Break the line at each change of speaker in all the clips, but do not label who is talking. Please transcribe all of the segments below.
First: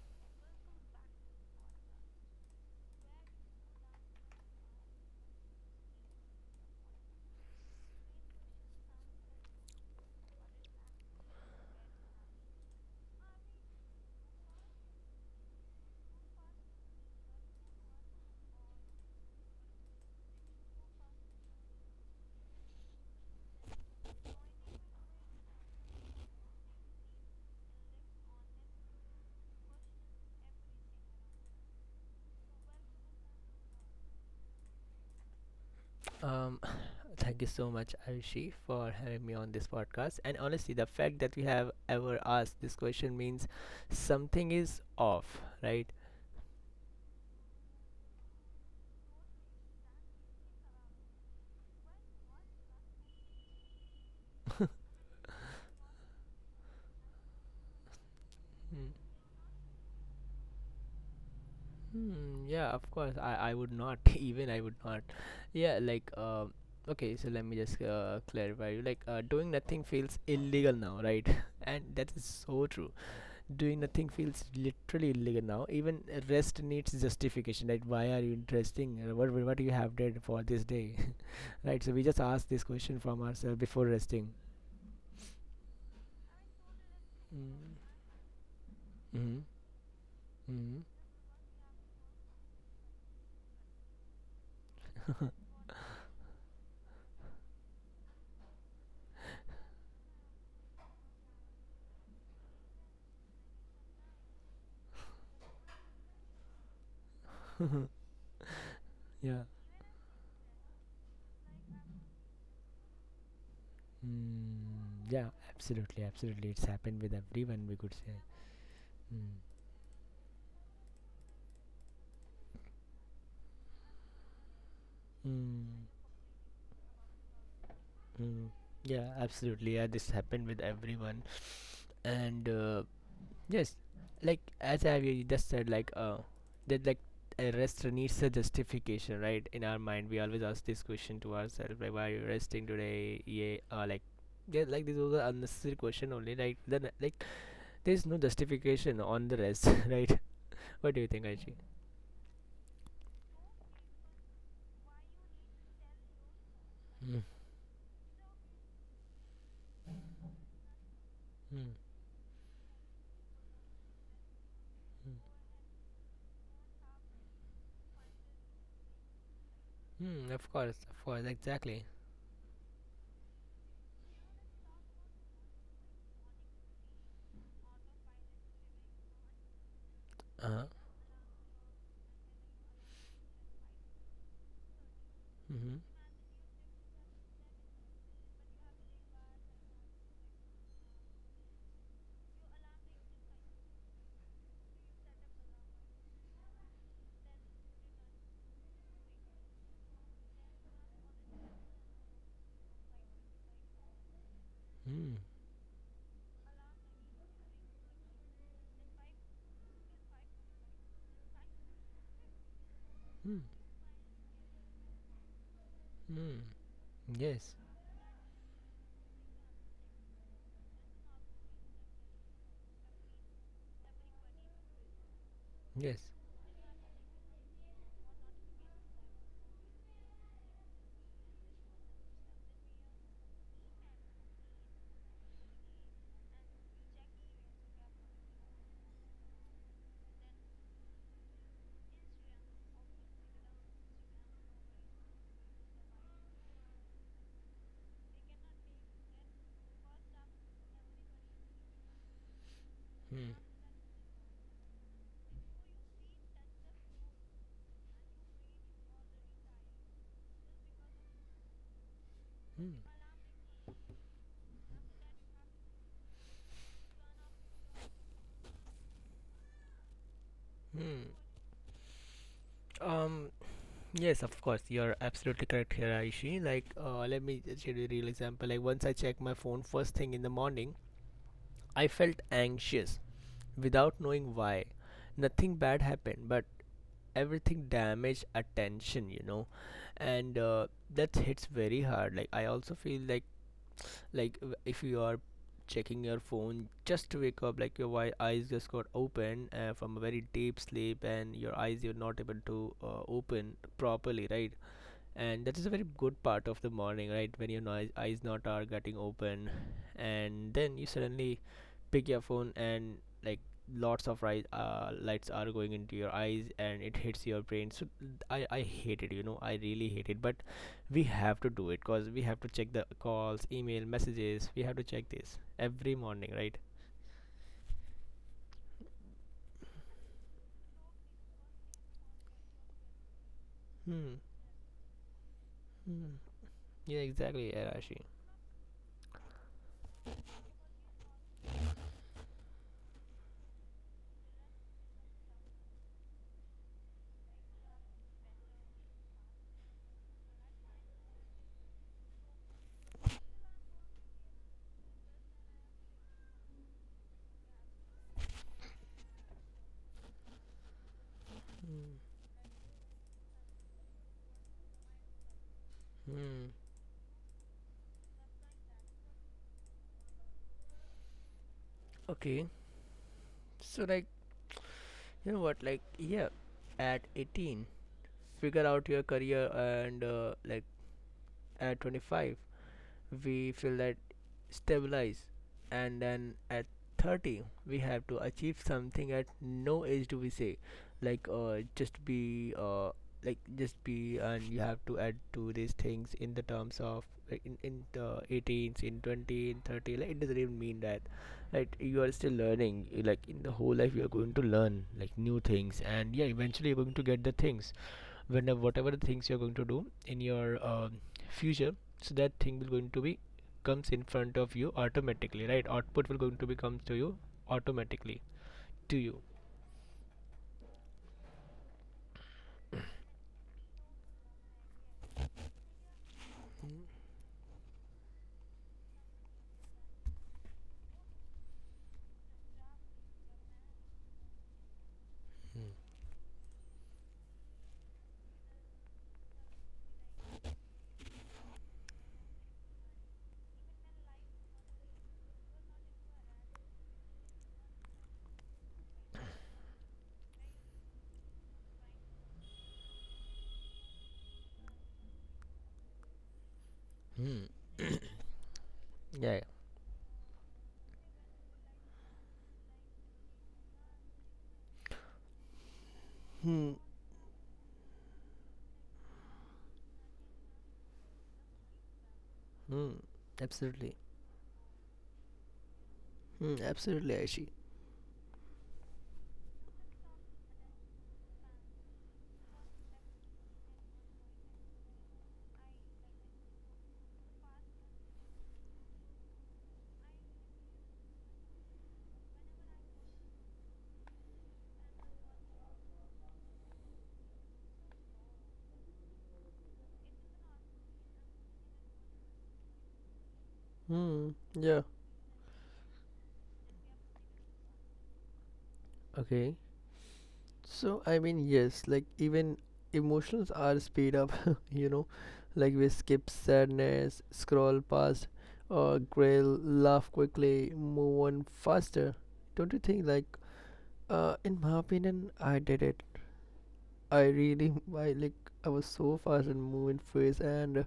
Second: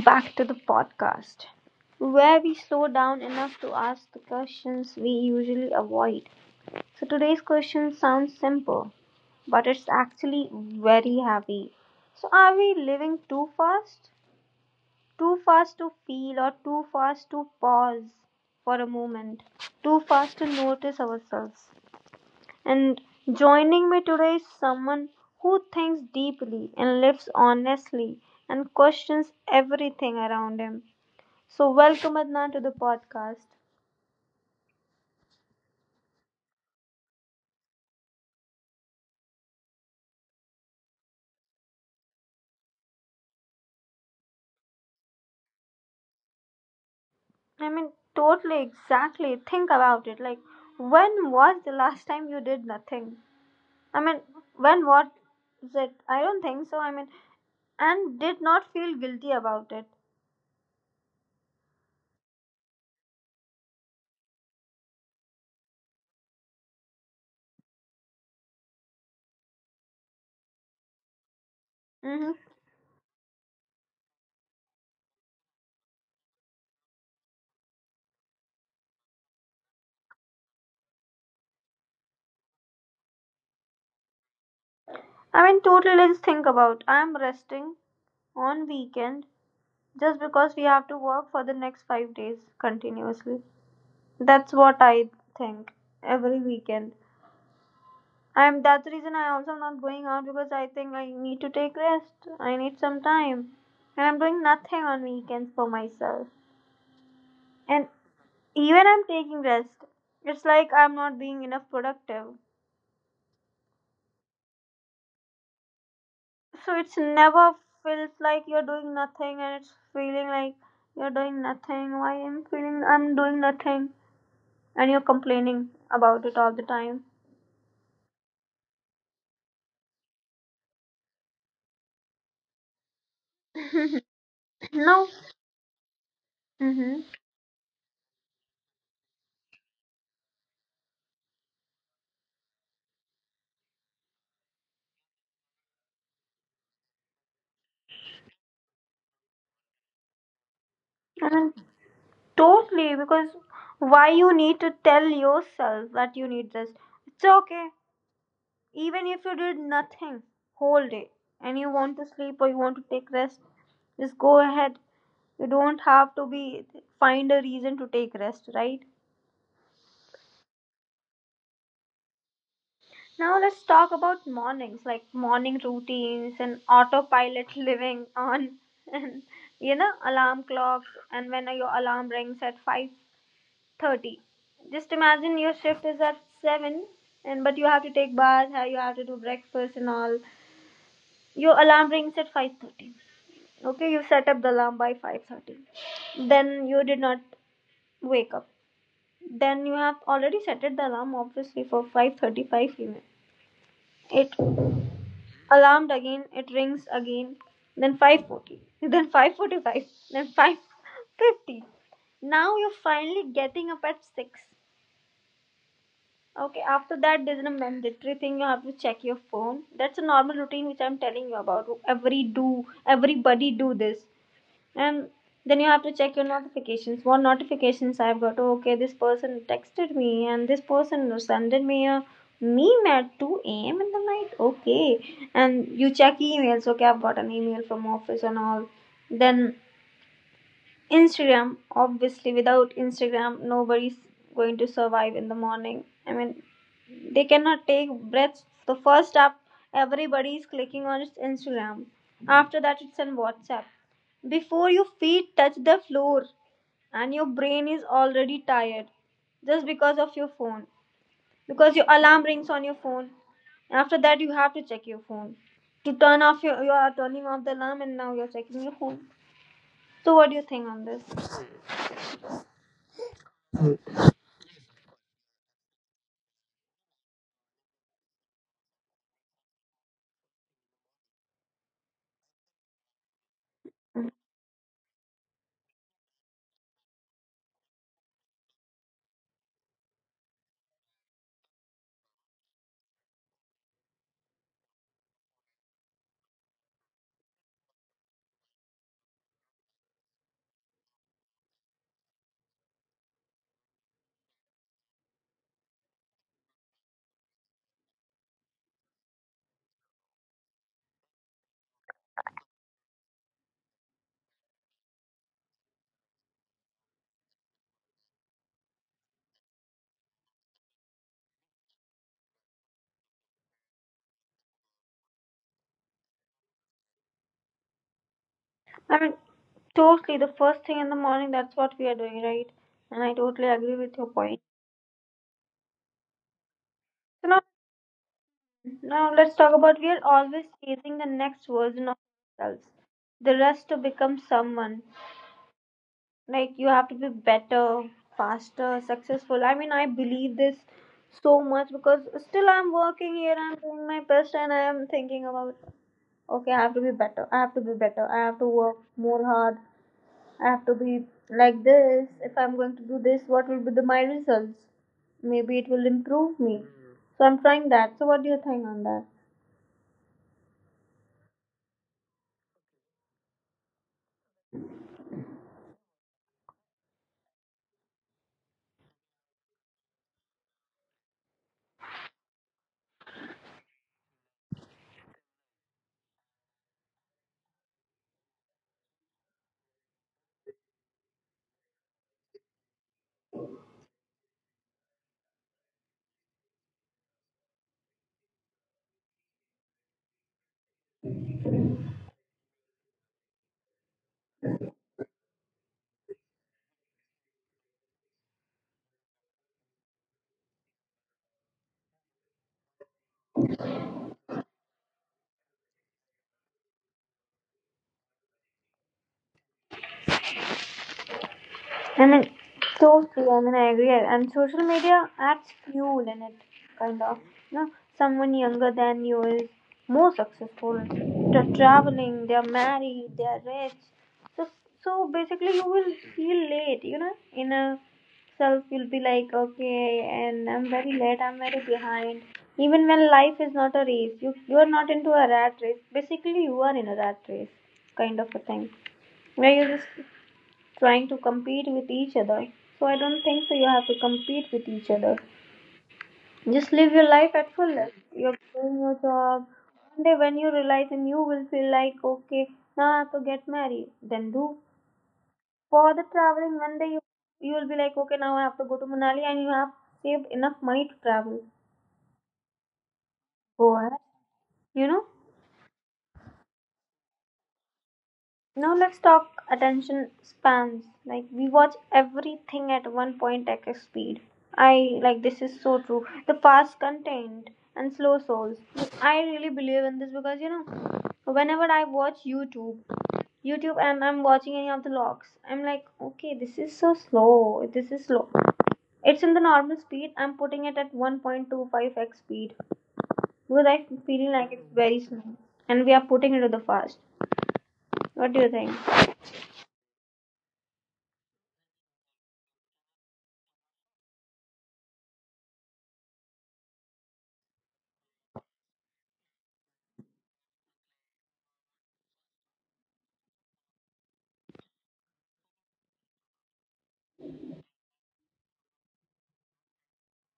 back to the podcast, where we slow down enough to ask the questions we usually avoid. So, today's question sounds simple, but it's actually very heavy. So, are we living too fast? Too fast to feel, or too fast to pause for a moment? Too fast to notice ourselves? And joining me today is someone who thinks deeply and lives honestly and questions everything around him. So, welcome Adnan to the podcast.
Um, thank you so much, Arishi, for having me on this podcast. And honestly, the fact that we have ever asked this question means something is off, right?
I mean, totally, exactly. Think about it. Like, when was the last time you did nothing? I mean, when was it? I don't think so. I mean, and did
Hmm.
not feel guilty about it.
Hmm, yeah, of course. I would not, even I would not. Yeah, okay, so let me just clarify you. Doing nothing feels illegal now, right? And that is so
Mm-hmm.
true. Doing nothing feels literally illegal now. Even rest needs justification. Like, why are you interesting? What you have did for this day, right? So we just ask this question from ourselves before resting.
I mean, totally, let's think about. I'm
Mm.
resting on
Mm-hmm.
weekend just
Mm-hmm.
because we have to work for the next 5 days continuously. That's what I think every weekend. I'm that's the reason I also am not going out because I think I need to take rest. I need some time. And I'm doing nothing on weekends for myself. And even
Yeah.
I'm taking rest, it's like I'm not being enough productive.
Mm, yeah. Absolutely. Absolutely. It's happened with
So it's
everyone, we could
never
say.
feels like you're
Mm.
doing nothing and it's feeling like you're doing nothing. Why I'm feeling I'm doing nothing and you're
Mm.
complaining about it all the time.
Mm. Yeah. Absolutely. Yeah. This happened with everyone, and yes, like as I really just
No.
said, that like a
Mm-hmm.
rest needs a justification, right? In our mind, we always ask this question to ourselves, like, why are you resting today? Yeah, like this was an unnecessary question only. Like, there's no justification on the rest, right? What do you think, Aichi?
I mean, totally, because why you need to tell yourself that you need this?
Mm,
It's okay, even if you did nothing whole day
mm,
and you want to sleep or you want to take rest, just go
mm,
ahead. You don't have to be find a reason to take rest, right?
mm, of course, exactly.
Now let's talk about mornings, like morning routines and autopilot living on, and you know
Uh huh.
alarm clocks and when your alarm rings at 5:30, just
Mm-hmm.
imagine your shift is at 7, and but you have to take bath, you have to do breakfast and all. Your alarm rings at 5:30, okay, you set up the alarm by 5:30, then you did not wake up, then you have already set the alarm obviously for 5:35, even it
Mm,
alarmed again, it rings again, then 5:40, then 5:45, then 5:50. Now you're
mm,
finally getting up at 6.
mm.
Okay, after
Yes,
that, there's a mandatory thing, you have to check your phone. That's a normal routine which I'm telling you about. Every do, everybody do this, and then
yes.
you have to check your notifications. What notifications I've got? Oh, okay, this person texted me, and this person sended me a meme at two a.m. in the night. Okay, and you check emails. Okay, I've got an email from office and all. Then Instagram, obviously, without Instagram, nobody's going to survive in the morning. I mean, they cannot take breaths. The first up, everybody is clicking on its Instagram. After that,
Mm,
it's on WhatsApp. Before your feet touch the floor and your brain is already tired just because of your phone, because your
mm,
alarm rings on your phone. After that, you have to check your phone to turn off your. You are turning off the alarm and now you're checking your phone. So, what do you
mm.
think on this?
Um, Yes, of course, you're absolutely correct here, Aishi. Let me just share you a real example. Like, once I checked my phone first thing in the morning, I felt anxious without knowing why. Nothing bad happened, but everything damaged attention, you know, and that hits very hard. Like, I also feel like if you are checking your phone just to wake up, like your eyes just got open from a very deep sleep, and your eyes you're not able to open properly, right? And that is a very good part of the morning, right, when your noise, eyes not are getting open, and then you suddenly pick your phone and like lots of light, lights are going into your eyes and it hits your brain. So I hate it, you know, I really hate it. But we have to do it because we have to check the calls, email, messages. We have to check this every morning, right?
I mean, totally. The first thing in the morning, that's what we are doing, right? And I totally
Hmm,
agree with your point.
hmm. Yeah, exactly,
So now,
Arashi.
now let's talk about we are always chasing the next version of ourselves. The rush to become someone. Like you have to be better, faster, successful. I mean, I believe this so much because still I'm working here. I'm doing my best, and I am thinking about okay, I have to be better. I have to be better. I have to work more hard. I have to be like this. If I'm going to do this, what will be the, my results? Maybe it will
Hmm.
improve me. So I'm trying that. So what do you think on that?
Okay, so like you know what, like yeah, at 18 figure out your career, and like at 25 we feel that stabilize, and then at 30 we have to achieve something. At no age do we say just be, just be. And you have to add to these things in the terms of like in the 18s, in 20, in 30. Like, it doesn't even mean that like you are still learning. Like in the whole life you are going to learn like new things, and yeah, eventually you're going to get the things. Whenever, whatever the things you're going to do in your future, so that thing will going to be comes in front of you automatically. Right, output will going to be comes to you automatically to you.
I mean, totally. I mean, I agree. And social media adds fuel in it, kind of. You know, someone younger than you is more successful. They're traveling. They're married. They're rich. So, so basically, you will feel late. You know, in a self, you'll be like, okay, and I'm very late. I'm very behind. Even when life is not a race, you are not into a rat race. Basically, you are in a rat race, kind of a thing, where you just trying to compete with each other. So I don't think so you have to compete with each other. Just live your
Hmm.
life at fullest. You're doing your
Yeah.
job. One day when you realize and you will feel like, okay, now I have to get married, then do. For the
Hmm.
traveling, one day you, you will be like, okay, now I have to go to Manali and you have saved enough money to travel.
Hmm. Absolutely.
Go ahead. You know?
Hmm. Absolutely, Aishi.
Now let's talk attention spans. Like we watch everything at one point x speed. I like this is so true. The fast content and slow souls. I really believe in this because you know, whenever I watch YouTube, and I'm watching any of the logs, I'm like, okay, this is so slow. This is slow. It's in the normal speed. I'm putting it at 1.25x speed because I
Hmm.
feel
Yeah.
like it's very slow, and we are putting it to the fast. What do you think?
Okay. So I mean, yes, like even emotions are speed up, you know, like we skip sadness, scroll past, or grill, laugh quickly, move on faster. Don't you think? In my opinion, I did it. I really, I like, I was so fast and moving phase, and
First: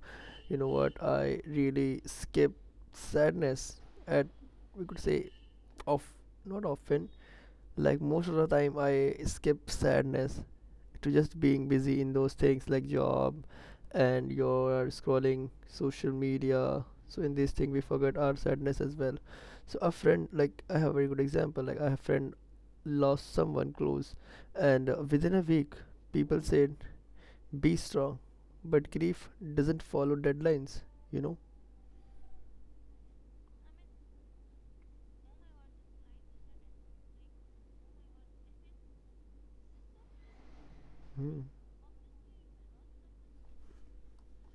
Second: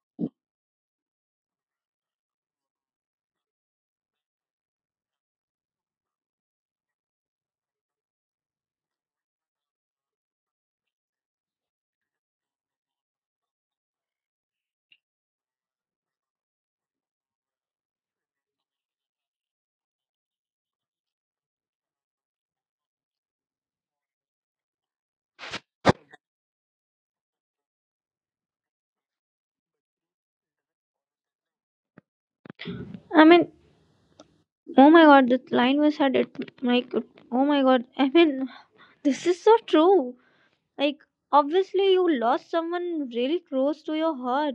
you know what? I really skip sadness at, we could say, of not often. Like, most of the time, I skip sadness to just being busy in those things like job, and you're scrolling social media. So in this thing we forget our sadness as well. So a friend, like I have a very good example, like I have friend lost someone close, and within a week people said be strong, but grief doesn't follow deadlines, you know.
I mean, oh my god, that line was said it like oh my god. I mean this is so true. Like
Hmm.
obviously you lost someone really close to your heart.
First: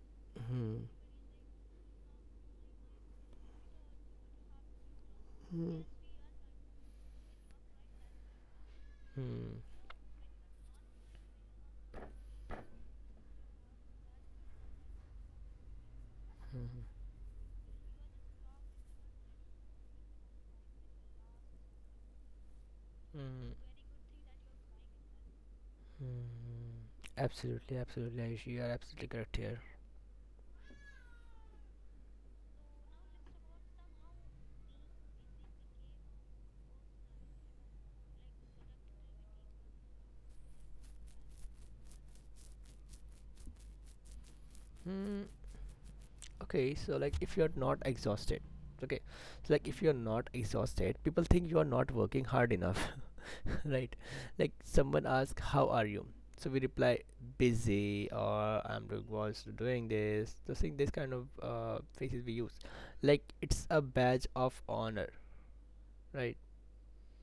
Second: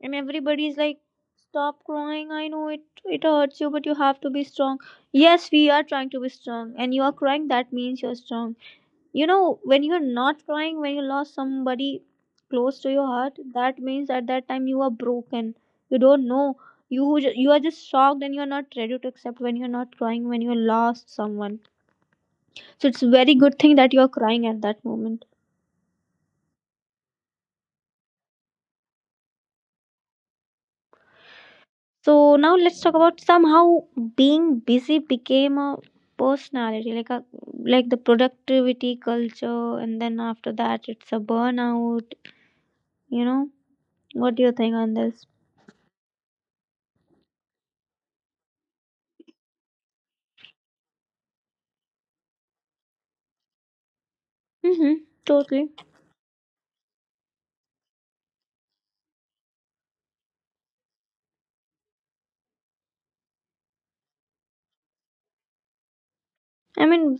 And everybody's
Hmm.
like, stop crying, I know it hurts you, but you have to be strong. Yes, we
Hmm.
are trying to be strong and you are crying, that means you're strong. You
Hmm.
know, when you're not crying, when you lost somebody close to your heart, that means at that time you are broken, you don't know,
Hmm.
you are just shocked and you're not ready to accept, when you're not crying when you lost someone, so it's very
Hmm.
good thing that you're crying at that moment.
Hmm. Absolutely, absolutely, Ayush, you are absolutely correct here.
So now let's talk about somehow being busy became a personality, like a like the productivity culture and then after that it's a burnout. You know, what do you think on
Hmm.
this?
Okay, so like if you're not exhausted, okay, so like if you're not exhausted, people think you are not working hard enough, right? Like
Mm-hmm,
someone asks, "How
totally.
are you?" So we reply, "Busy," or "I'm doing was doing this." So seeing this kind of faces we use, like it's a badge of honor, right?
I mean,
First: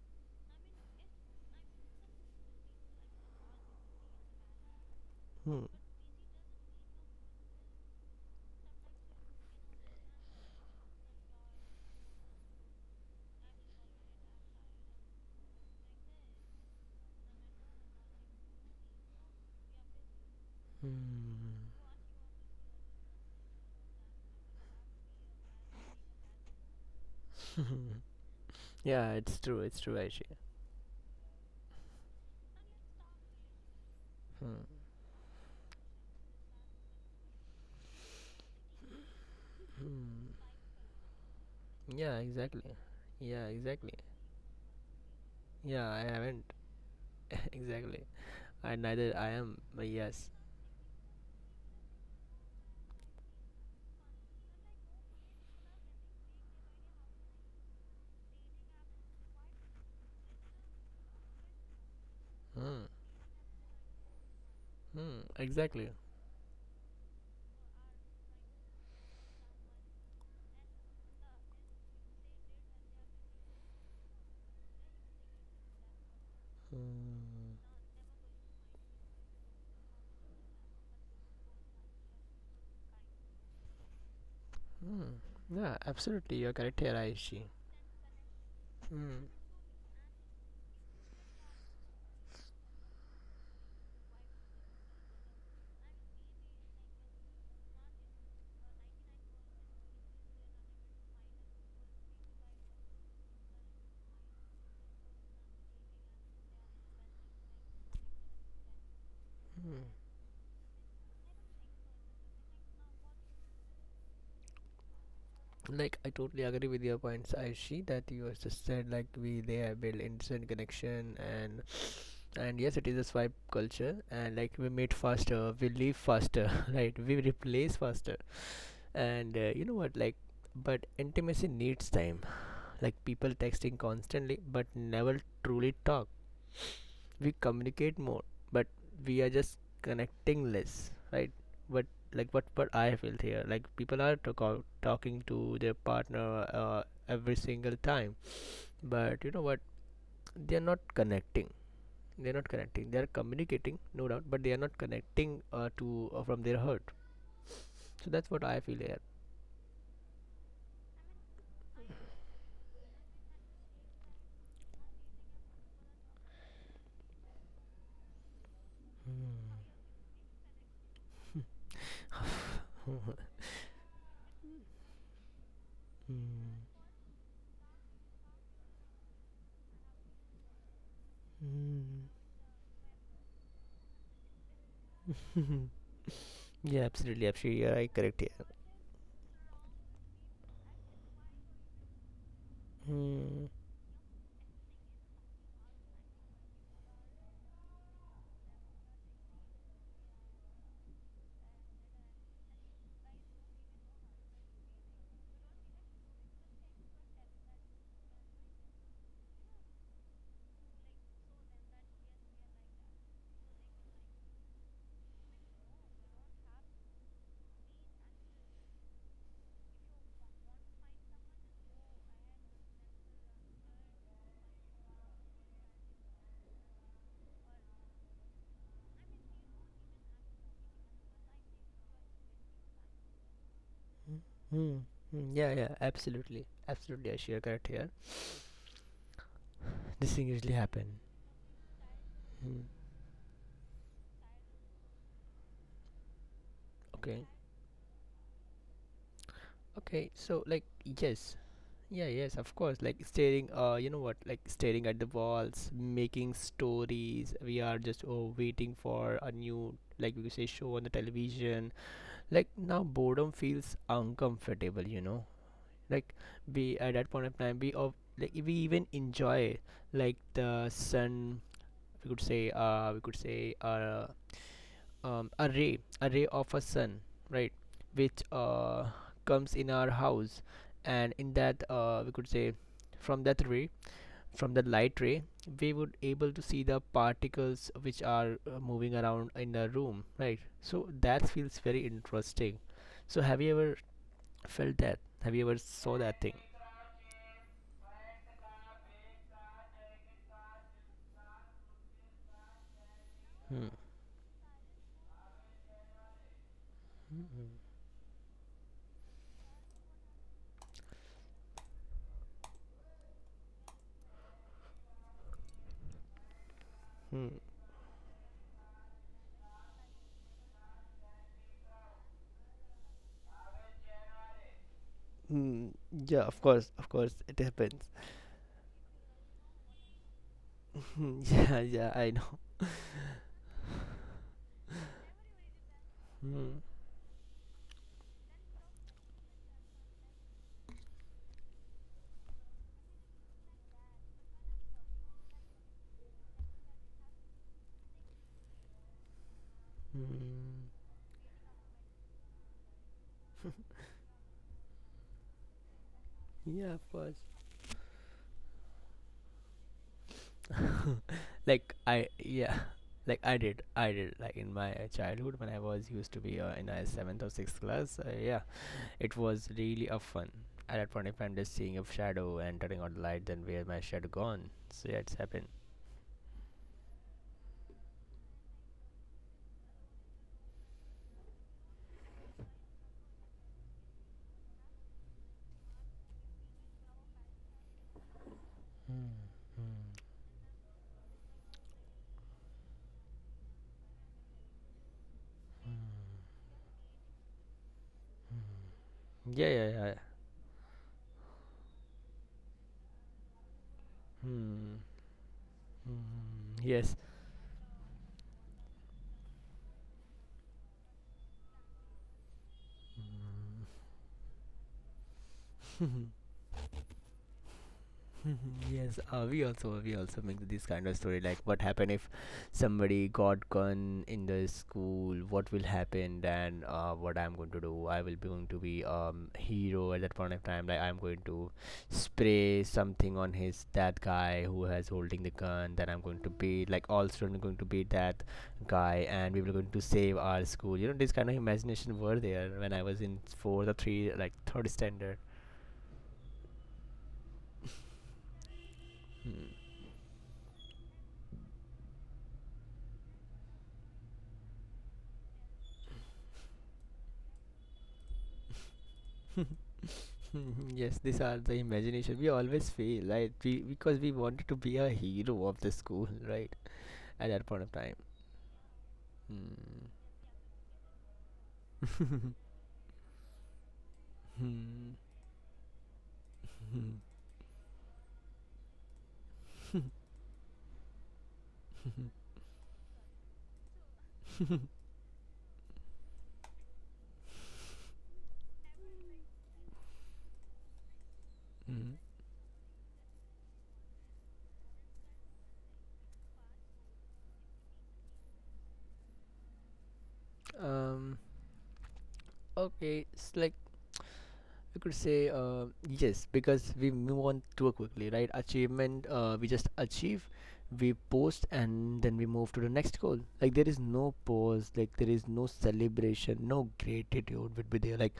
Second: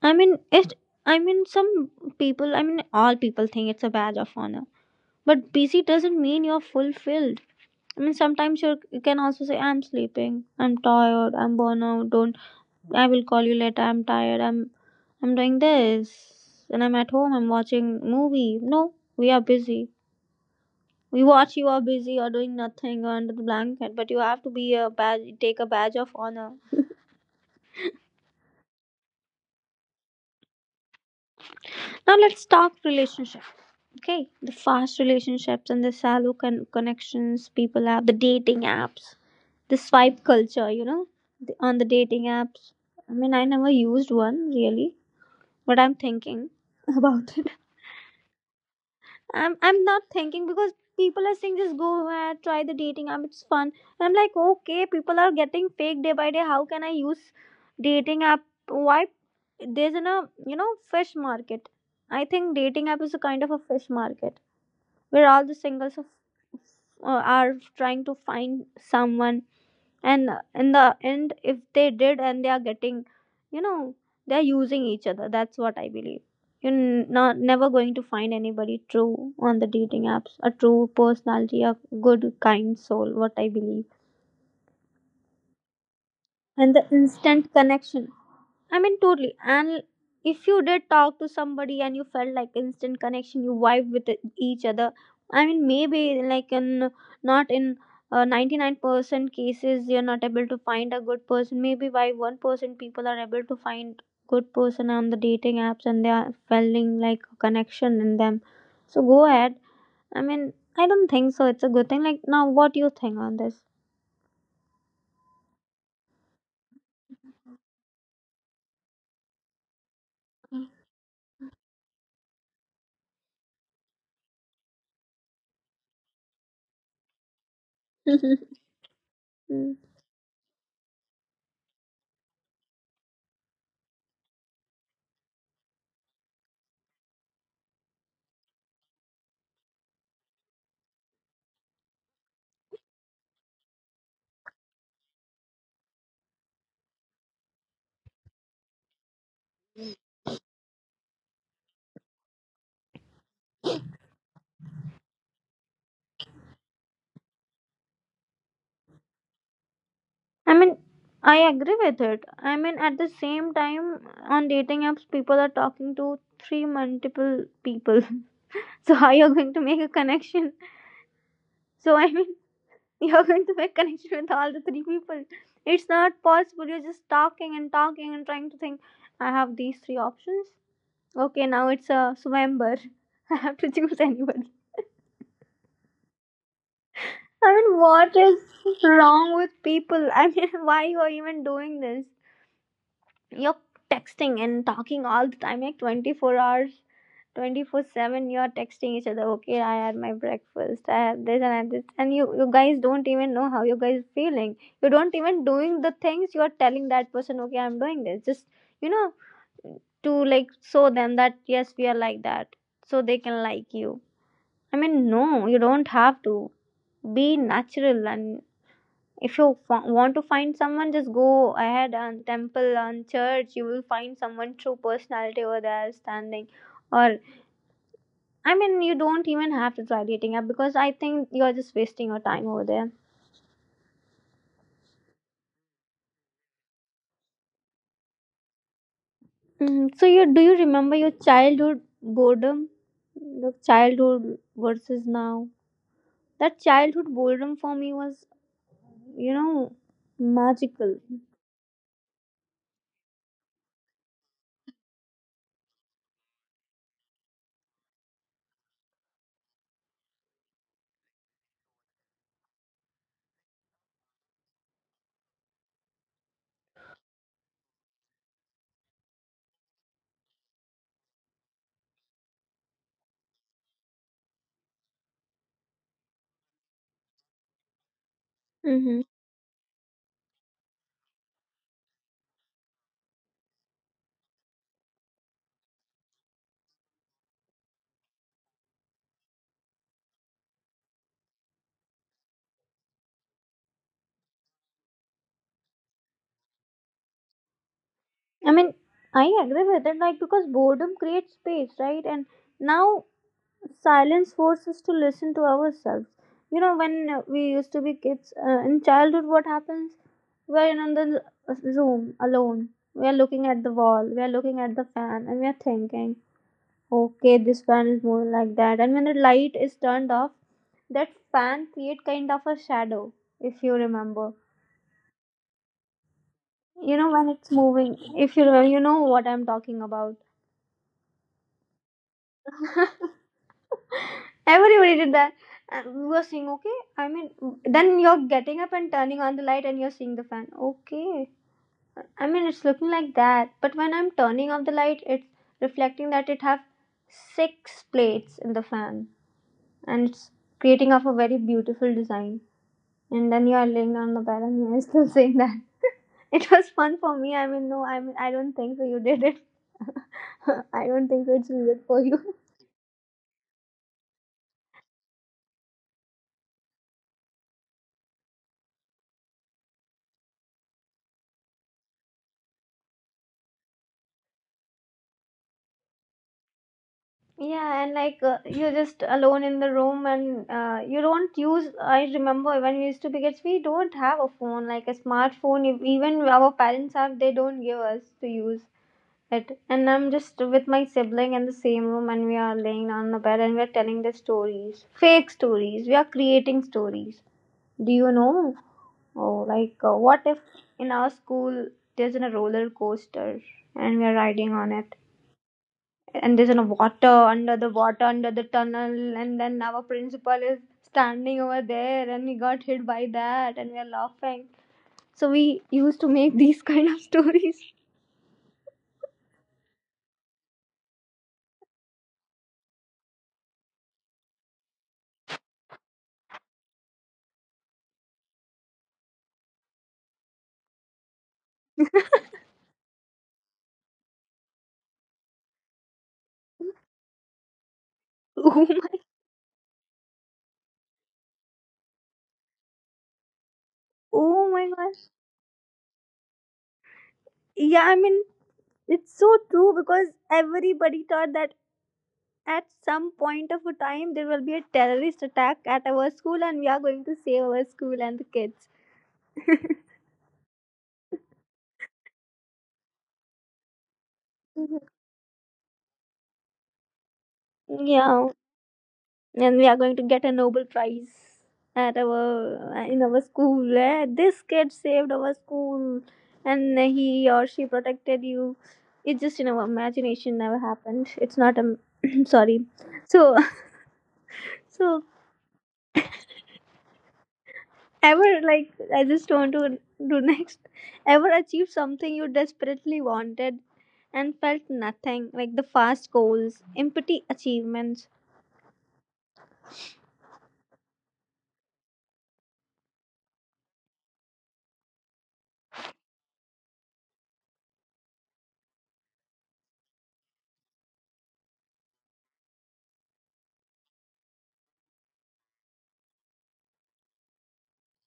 I mean, it. I mean, some people. I mean, all people think it's a badge of honor. But
Hmm.
busy doesn't mean you're fulfilled. I mean, sometimes you're, you can also say, "I'm sleeping. I'm tired. I'm burnt out. Don't. I will call you later. I'm tired. I'm. I'm doing this, and I'm at home. I'm watching movie. No, we are busy. We watch you are busy or doing nothing or under the blanket. But you have to be a badge. Take a badge of honor.
Yeah, it's true. It's true, actually.
Now let's talk relationship. Okay, the
Hmm.
fast relationships and the shallow connections people have, the dating apps, the swipe culture, you know, the, on the
Yeah,
dating
exactly.
apps. I mean, I
Yeah,
never
exactly.
used one really, but
Yeah,
I'm
I haven't.
thinking about it.
Exactly. I neither I
I'm
am.
I'm
But
not
yes.
thinking because people are saying just go ahead, try the dating app, it's fun. And I'm like, okay, people are getting fake day by day. How can I use dating app? Why? There's in a you know fish market. I think
Hmm.
dating app is a kind of a fish market
Hmm,
where all the
exactly.
singles of, are trying to find someone and in the end if they did and they are getting, you know, they are using each other, that's what I believe. You're not
Hmm.
never going to find anybody true on the dating apps, a true personality, a good kind soul, what I believe.
Hmm. Yeah, absolutely. You're
And
correct
the
here, Aishi.
instant connection, I mean,
Hmm.
totally. And if you did talk to somebody and you felt like instant connection, you vibed with each other. I mean, maybe like in not in 99% cases you're not able to find a good person. Maybe by 1% people are able to find good person on the dating apps and they are feeling like a connection in them. So go ahead.
Hmm.
I mean, I don't think so. It's a good thing. Like now, what do you think on this?
Like I totally agree with your points, Aishi, that you has just said, like we they have built instant connection. And yes, it is a swipe culture, and like we meet faster, we leave faster, right? We replace faster. And you know
Mm.
what, like but intimacy needs time. Like people texting constantly but never truly talk. We communicate more, but we are just connecting less, right? But like what I feel here, like people are talking to their partner uh, every single time, but you know what, they're not connecting they're not connecting, they're communicating, no doubt, but they are not connecting to from their heart. So that's what I feel here.
I mean, I agree with it. I mean, at the same time, on dating apps, people are talking to three multiple people. So how you're going to make a connection? So I mean, you're going to make connection with all the three people. It's not possible. You're just talking and talking and trying to think. I have these three options. Okay, now it's
Mm.
a Swamber. I have to choose anybody.
Yeah, absolutely,
I
absolutely, you're
mean,
right,
what
correct here.
is wrong with people? I mean, why you are even doing this?
Hmm.
You're texting and talking all the time like 24 hours, 24 7, you're texting each other. Okay, I had my breakfast, I had this and I had this, and you guys don't even know how you guys feeling. You don't even doing the things you are telling that person. Okay, I'm doing this just you know to like show them that yes, we are like that so they can like you. I mean, no, you don't have to be natural. And If you want to find someone, just go ahead and temple and church. You will find someone true personality over there standing. Or I mean, you don't even have to try dating app because I think you're just wasting your time over there.
Hmm. Mm, yeah, yeah, absolutely, absolutely, yes, you're correct here.
Mm, so
This thing
you do
usually
you
happen.
remember your childhood
Hmm.
boredom? The childhood versus now. That childhood
Okay.
boredom for me was, you know,
Okay. So like,
magical.
yes. Yeah, yes, of course. Like staring uh, you know what? Like staring at the walls, making stories. We are just oh waiting for a new, like we say, show on the television. Like now boredom feels uncomfortable, you know. Like we at that point of time, we of like we even enjoy like the sun, we could say a ray of a sun, right, which
Mm-hmm.
comes in our house. And in that, we could say, from that ray, from the light ray, we would able to see the particles which are moving around in the room, right? So that feels very interesting. So have you ever felt that, have you ever saw that thing?
I mean, I agree with it, like because boredom creates space, right? And now
Hmm.
silence forces us to listen to ourselves. You know, when we used to be kids in childhood, what happens, we're in the room alone, we're looking at the wall, we're looking at the fan, and we're thinking,
Hmm.
okay, this fan is moving like that, and when the light is turned off, that fan create kind of a shadow, if you remember,
Hmm. Yeah, of
you
course,
know, when
it
it's
happens.
moving, if you remember, you know what I'm talking about.
Hmm, yeah, yeah, I know.
Everybody did that. And we were saying,
Hmm.
okay, I mean, then you're getting up and turning on the light and you're seeing the fan. Okay. I mean, it's looking like that. But when I'm turning off the light, it's reflecting that it have six plates in the fan. And it's
Hmm.
creating up a very beautiful design. And then you are laying on the bed and you are still saying that. It
Yeah,
was
of
fun
course.
for me. I mean, no, I mean, I don't think so. You did it. I don't think so. It's
Like
weird for
I
you.
yeah, like I did, like in my childhood when I was used to be in a seventh or sixth class, yeah, it was really a fun. At that point, if I'm just seeing a shadow and turning on the light, then where my shadow gone? So yeah, it's happened.
Yeah, and like you're just alone in the room, and you don't use. I remember when we used to be kids, we don't have a phone, like a smartphone. If, even our parents have, they don't give us to use it. And I'm just with my sibling in the same room, and we are laying on the bed, and we are telling the stories, fake stories. We are creating stories. Do you know? Oh, like
Yeah.
what if in our school there's a roller coaster, and we are riding
Hmm,
on it? And there's a
yes.
water under the tunnel, and then our principal is standing over there and we got hit by that and we are laughing. So we used to make these kind of stories.
Yes, we also make this kind of story, like what happened if somebody got gun in the school? What will happen then? What I'm going to do? I will be going to be hero at that point of time. Like I'm going to spray something on his that guy who has holding the gun. Then I'm going to be like all students are going to beat that
Oh
guy,
my,
and we were going to save our school. You know, this kind of imagination were there when I was in fourth or three like
oh
third
my gosh.
standard.
Yeah, I mean, it's so true because everybody thought that at some point of a time there will be a terrorist attack at our school and we are going to save our school and the kids.
Mhm, yes, these are the imagination. We always fail, right? We, because we wanted to be a hero of the school, right? At that point of time.
Yeah, and we
Hmm.
are going to get a Nobel Prize at our in our school. Eh, this kid saved our school, and he or she protected you. It's just in our imagination. Never happened. It's not a sorry. So so ever like I just want to do next. Ever achieve something you desperately wanted and felt nothing, like the fast goals, empty achievements.
Um. Okay. It's like, we could say yes, because we move on too quickly, right? Achievement, we just achieve, we post, and then we move to the next goal. Like, there is no pause, like there is no celebration, no gratitude would be there.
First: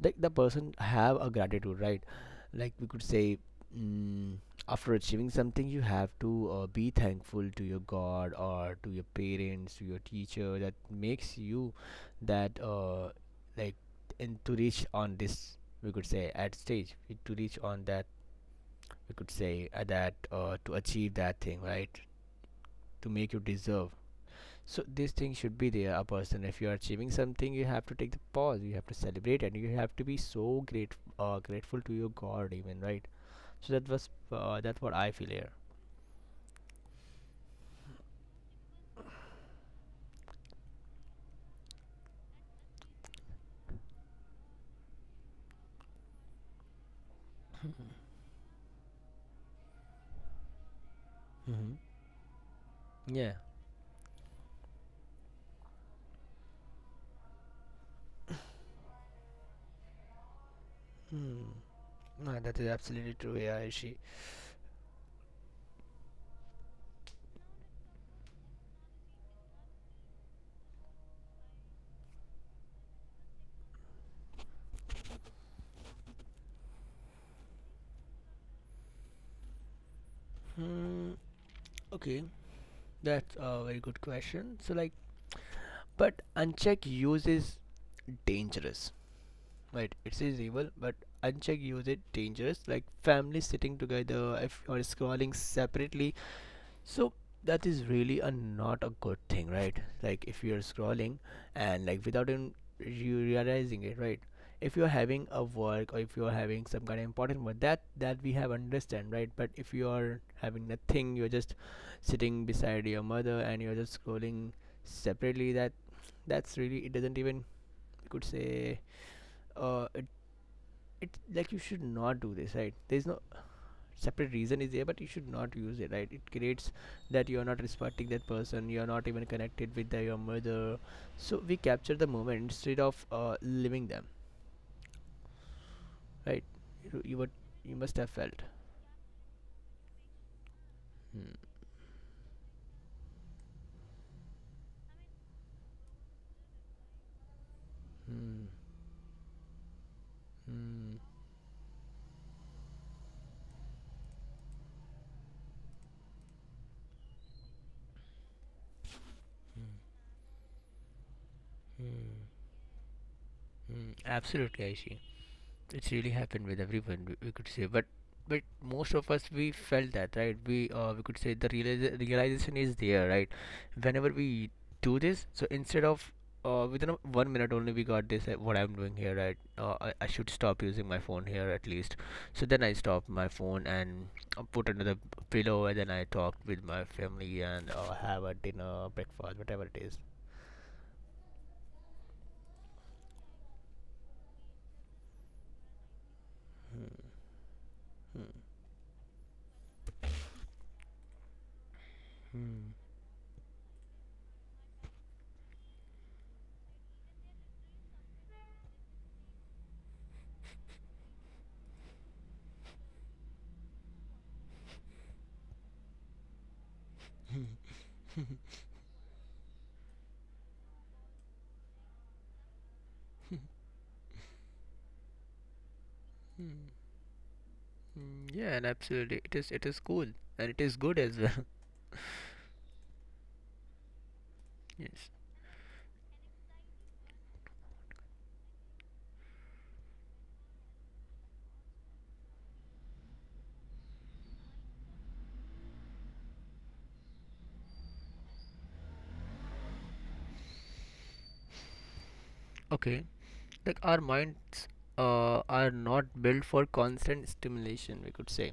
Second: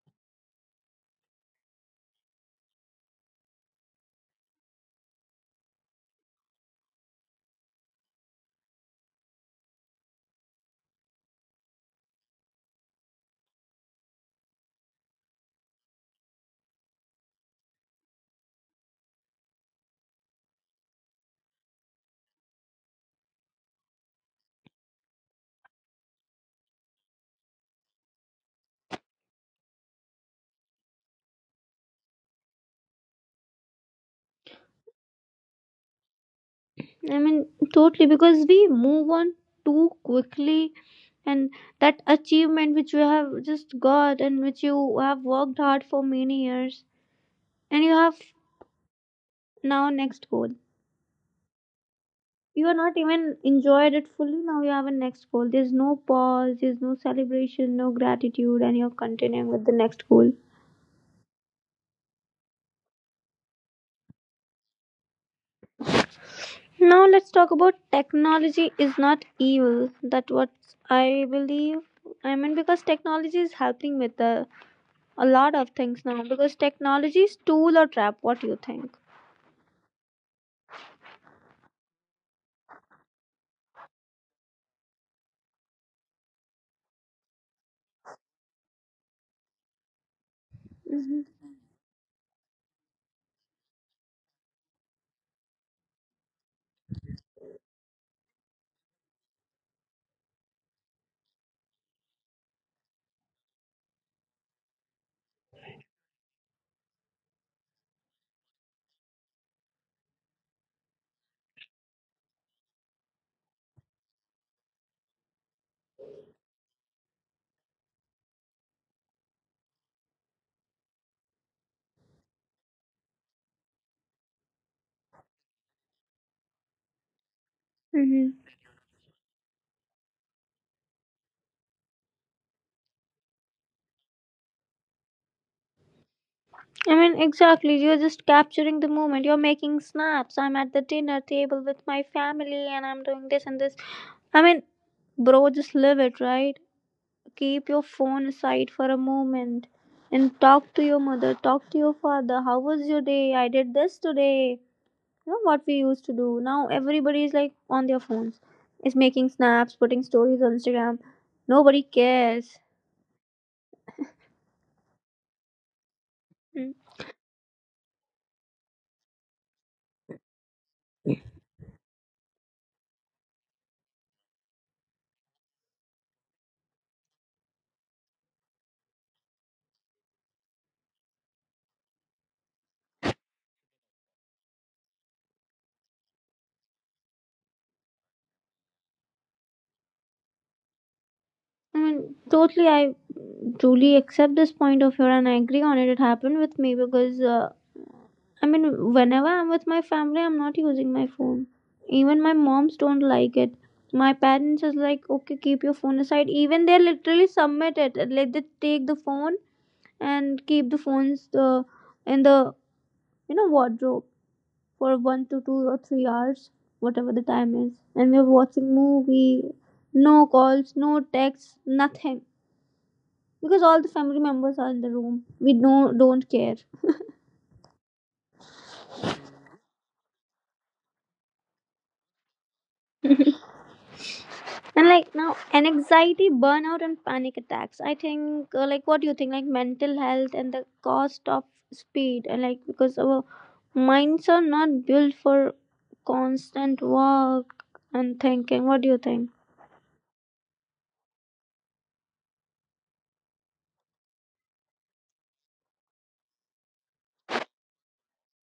Like the person have a gratitude, right? Like we could say, mm, after achieving something, you have to be thankful to your God or to your parents, to your teacher that makes you that like and to reach on this, we could say, at stage, to reach on that, we could say that to achieve that thing, right, to make you deserve. So this thing should be there. A person, if you are achieving something, you have to take the pause, you have to celebrate, and you have to be so great grateful to your god even, right? So that was that's what I feel here.
I mean, totally, because we move on too quickly, and that achievement which you have just got and which you have worked hard for many years, and you have now next goal,
Mm-hmm.
you are not
Yeah.
even enjoyed it fully, now you have a next goal, there's no pause, there's no celebration, no gratitude, and you're continuing with the next goal.
Hmm. No, that is absolutely true, yeah, Ishi.
Now let's talk about technology is not evil, that what I believe. I mean, because technology is helping with a lot of things now. Because technology is tool or trap, what do you think?
Hmm. Okay, that's a very good question. So like, but unchecked use is dangerous. Right, it says evil, but
Mm-hmm.
uncheck use it dangerous. Like family sitting together, if or scrolling separately, so that is really a not a good thing, right? Like if you are scrolling and like without even you realizing it, right? If you are having a work or if you are having some kind of important work, that we have understand, right? But if you are having nothing, you're just sitting beside your mother and you're just scrolling separately. That's really it doesn't even you could say uh, it it's like you should not do this, right? There's no separate reason is there, but you should not use it, right? It creates that you're not respecting that
Mm-hmm.
person, you're not even connected with your mother. So we capture the moment instead of living them, right?
I
You
mean,
would you
exactly.
must
You're
have
just
felt.
capturing the moment. You're making snaps. I'm at the dinner
Hmm.
table with my family and I'm doing this and this. I mean, bro, just live it, right? Keep your phone
Hmm.
aside for a moment and talk to
Hmm.
your mother, talk to your father. How was your day? I did this today. You know what we used to do. Now everybody is like on their phones, is making snaps, putting stories on Instagram. Nobody
Hmm.
cares.
Hmm. Absolutely, I see. It's really happened with
Hmm.
everyone, we could say, but most of us we felt that, right? We we could say the realization is there, right? Whenever we do this. So instead of within 1 minute only we got this, what I'm doing here, right? Uh, I should stop using my phone here at least. So then I stopped my phone and put another pillow and then I talked with my family and have a dinner breakfast, whatever it is.
I mean, totally, I truly accept this point of yours and I agree on it. It happened with me because, I mean, whenever I'm with my family, I'm not using my phone. Even my moms don't like it. My parents is like, okay, keep your phone aside. Even they literally submit it. And let them take the phone and keep the phones in the wardrobe for 1 to 2 or 3 hours, whatever the time is. And we're watching movie, no calls, no texts, nothing, because all the family members are in the room, we don't care.
Mm, mm, yeah, and absolutely it is, it is cool and it is good as well.
And
Yes.
like now and anxiety burnout and panic attacks, I think, like what do you think, like mental health and the cost of speed. And like because our minds are not built for constant work and thinking, what do you think?
Okay, like our minds are not built for constant stimulation. We could say,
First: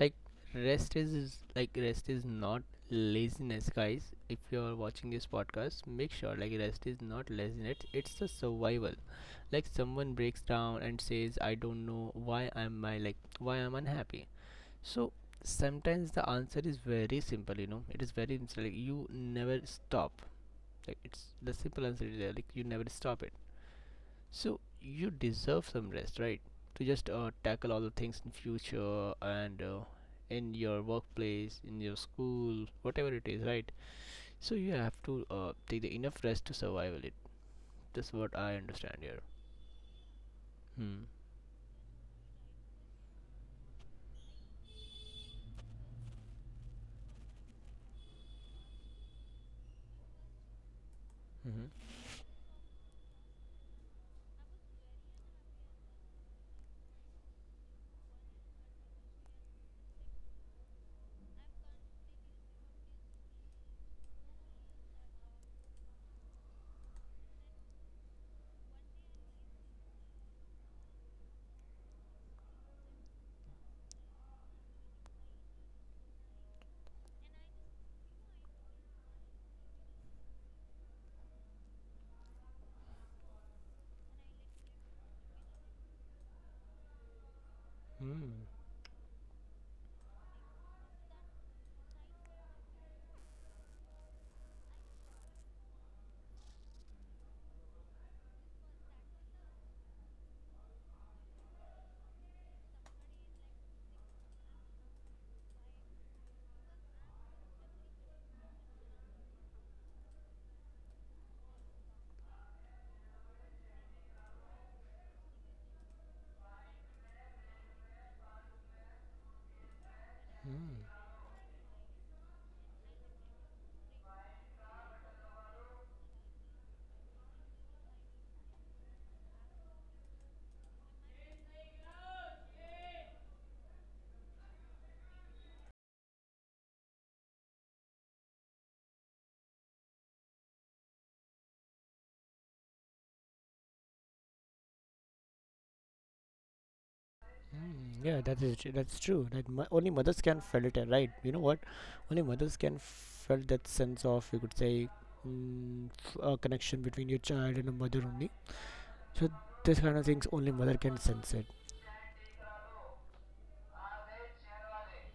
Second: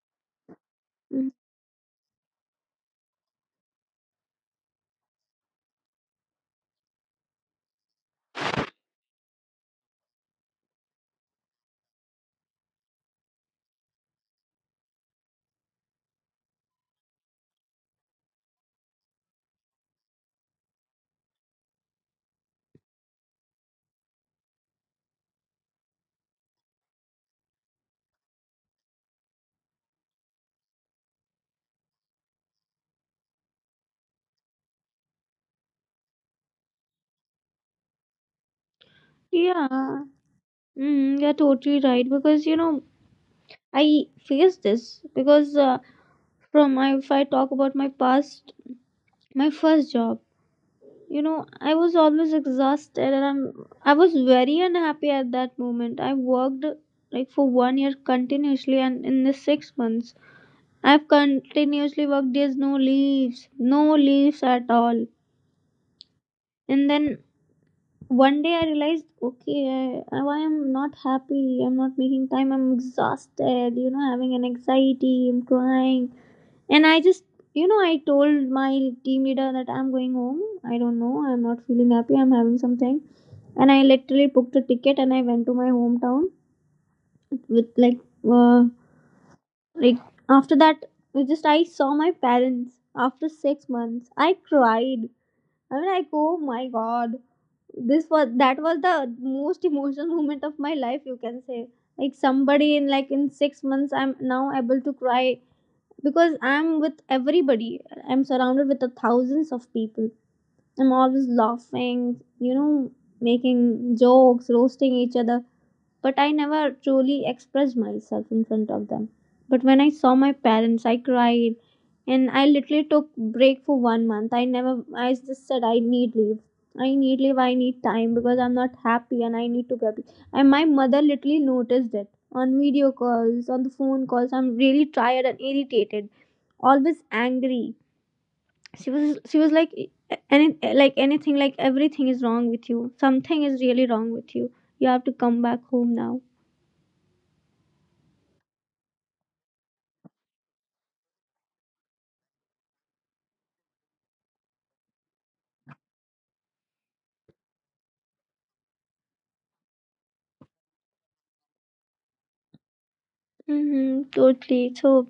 like rest
Mm.
is like rest is not laziness, guys. If you're watching this podcast, make sure like rest is not laziness. It's a survival. Like someone breaks down and says, "I don't know why I'm I like why I'm unhappy." So sometimes the answer is very simple. You know, it is very simple. Like you never stop. Like it's the simple answer is there. Like you never stop it. So you deserve some rest, right? To just tackle all the things in future and in your workplace, in your school, whatever it is, right? So you have to take the enough rest to survive it. That's what I understand here.
Yeah,
Hmm.
mm, you're totally right because you know, I face this because, from my, if I talk about my past, my first job, you know,
Mhm.
I was always exhausted and I was very unhappy at that moment. I worked like for 1 year continuously, and in the 6 months I've continuously worked, there's no leaves, no leaves at all. And then one day I realized, okay, I am not happy, I'm not making time, I'm exhausted, you know, having an anxiety, I'm crying. And I just, you know, I told my team leader that I'm going home. I don't know. I'm not feeling happy. I'm having something. And I literally booked a ticket and I went to my hometown with
Hmm.
uh, like after that, it just I saw my parents after 6 months. I cried. I mean, like, oh my god, this was that was the most emotional moment of my life. You can say, like somebody in like in 6 months, I'm now able to cry because I'm with everybody. I'm surrounded with the thousands of people. I'm always laughing, you know, making jokes, roasting each other, but I never truly expressed myself in front of them. But when I saw my
Hmm.
parents, I cried and I literally took break for 1 month. I never I just said I need leave. I need leave, I need time because I'm not happy and I need to be happy. And my mother literally noticed it on video calls, on the phone calls. I'm really tired and irritated, always angry. She was like, any like anything like everything is wrong with you. Something is really wrong with you. You have to come back home now.
Hmm. Yeah, that is that's true. That only mothers can feel it, right? You know what? Only mothers can feel that sense of you could say mm, a connection between your child and a mother only. So this kind of things only mother can sense it.
Mhm, totally. So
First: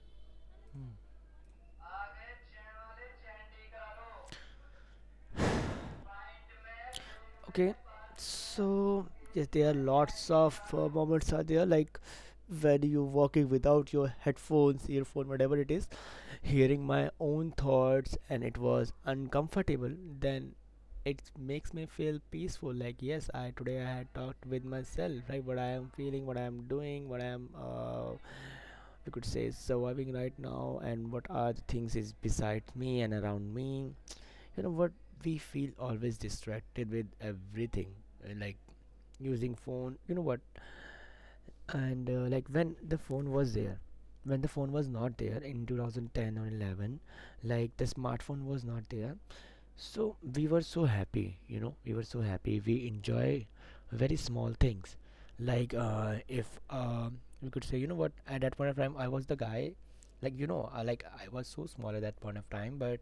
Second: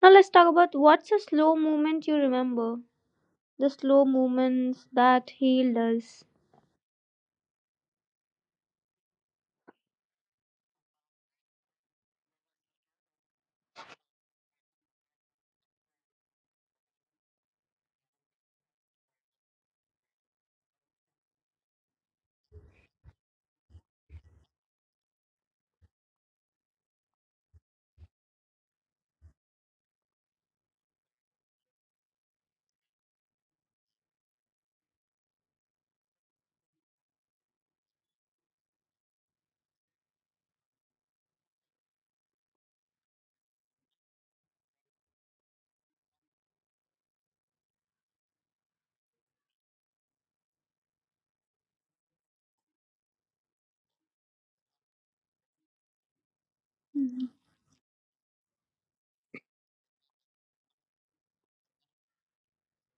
now let's talk about
Mm.
what's a slow moment you remember. The slow moments that healed us.
Okay, so yes, there are lots of moments are there like when you walking without your headphones, earphone, whatever it is, hearing my own thoughts and it was uncomfortable. Then it makes me feel peaceful. Like yes, I today I had talked with myself, right? What I am feeling, what I am doing, what I am we could say surviving right now, and what are the things is beside me and around me. You know what, we feel always distracted with everything, like using phone, you know what. And like when the phone was there, when the phone was not there in 2010 or 11, like the smartphone was not there, so we were so happy, you know, we were so happy, we enjoy very small things. Like if we could say, you know what, at that point of time I was the guy, like, you know, like I was so small at that point of time, but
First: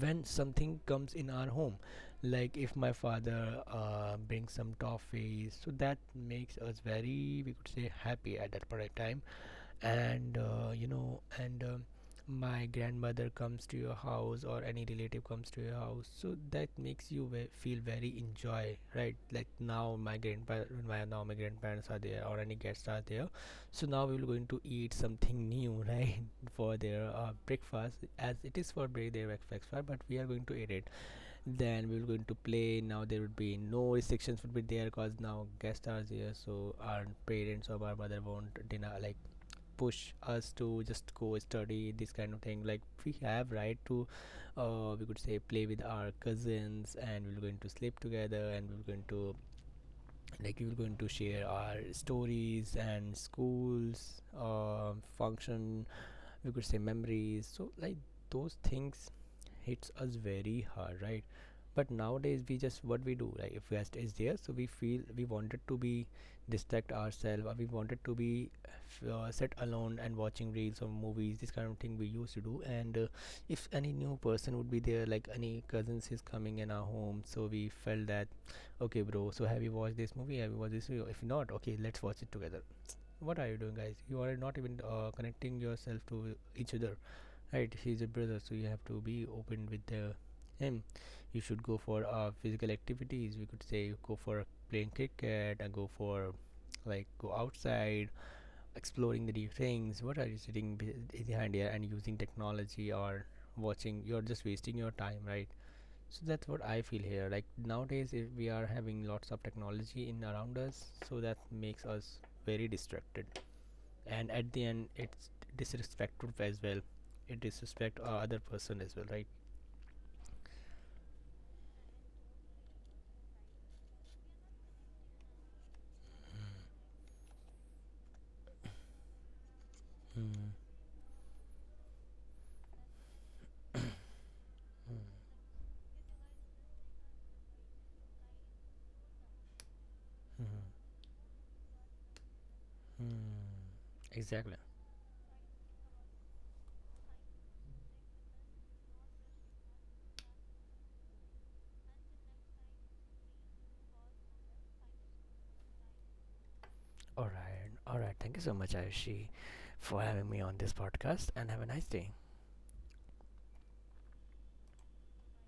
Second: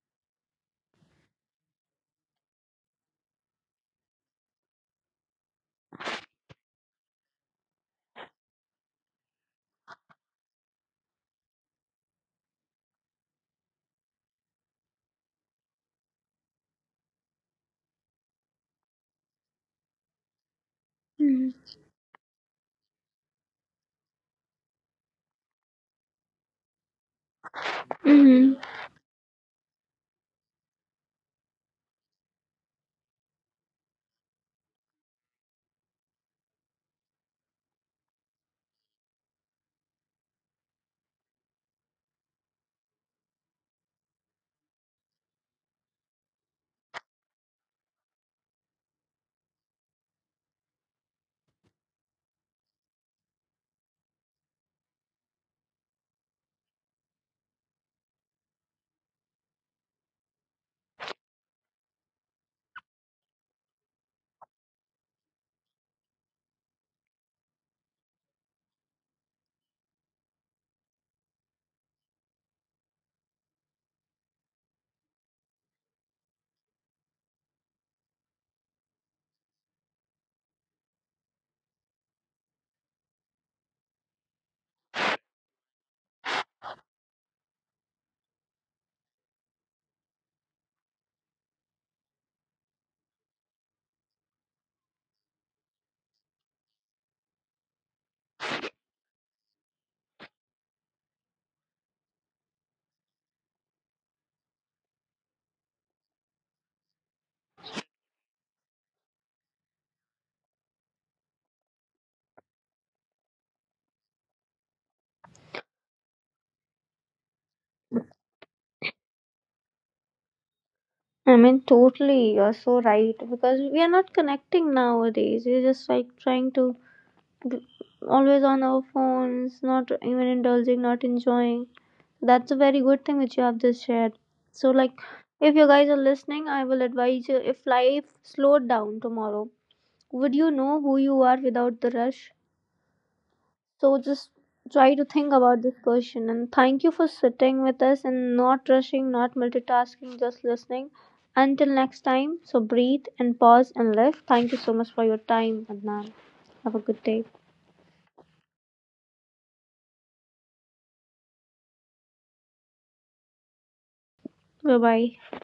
when something comes in our home, like if my father brings some toffees, so that makes us very, we could say, happy at that particular time. And you know, and my grandmother comes to your house or any relative comes to your house, so that makes you feel very enjoy, right? Like now my grandpa, my now my
Mm-hmm.
grandparents are there or any guests are there, so now we will going to eat something new. Right, for their breakfast as it
Hmm.
is, for break their breakfast, but we are going to eat it. Then we were going to play, now there would be no restrictions would be there because now guests are here, so our parents or our mother won't deny, like push us to just go study this kind of thing. Like we have right to we could say play with our cousins and we're going to sleep together and we're going to like we were going to share our stories and schools, function, we could say memories. So like those things hits us very hard, right? But nowadays we just what we do, like if rest is there, so we feel we wanted to be distract ourselves or we wanted to be sit alone and watching reels or movies, this kind of thing we used to do. And if any new person would be there, like any cousins is coming in our home, so we felt that, okay bro, so have you watched this movie, have you watched this movie, if not, okay let's watch it together. What are you doing, guys? You are not even connecting yourself to each other, right? He's a brother, so you have to be open with the him. You should go for physical activities, we could say, go for playing cricket and go for like go outside exploring the new things. What are you sitting behind here and using technology or watching? You're just wasting your time, right? So that's what I feel here. Like nowadays, if we are having lots of technology in around us, so that makes us very distracted. And at the end, it's disrespectful as well. It disrespect our other person as well, right?
I mean, totally. You're so right because we are not connecting nowadays. We're just like trying to g- always on our phones, not even
Hmm,
indulging, not enjoying. That's a very good thing which you have just shared. So, like, if you guys are listening, I will advise you, if life slowed down tomorrow, would you
hmm,
know who you are without the rush?
hmm.
So just
Exactly.
try to think about this question. And thank you for sitting with us and not rushing, not multitasking, just listening. Until next time, so breathe and pause and live. Thank you so much for your time, Adnan. Have a good
All
day.
right, all right. Thank you so much, Ayushi, for having me on this podcast, and have a nice day.
Bye bye.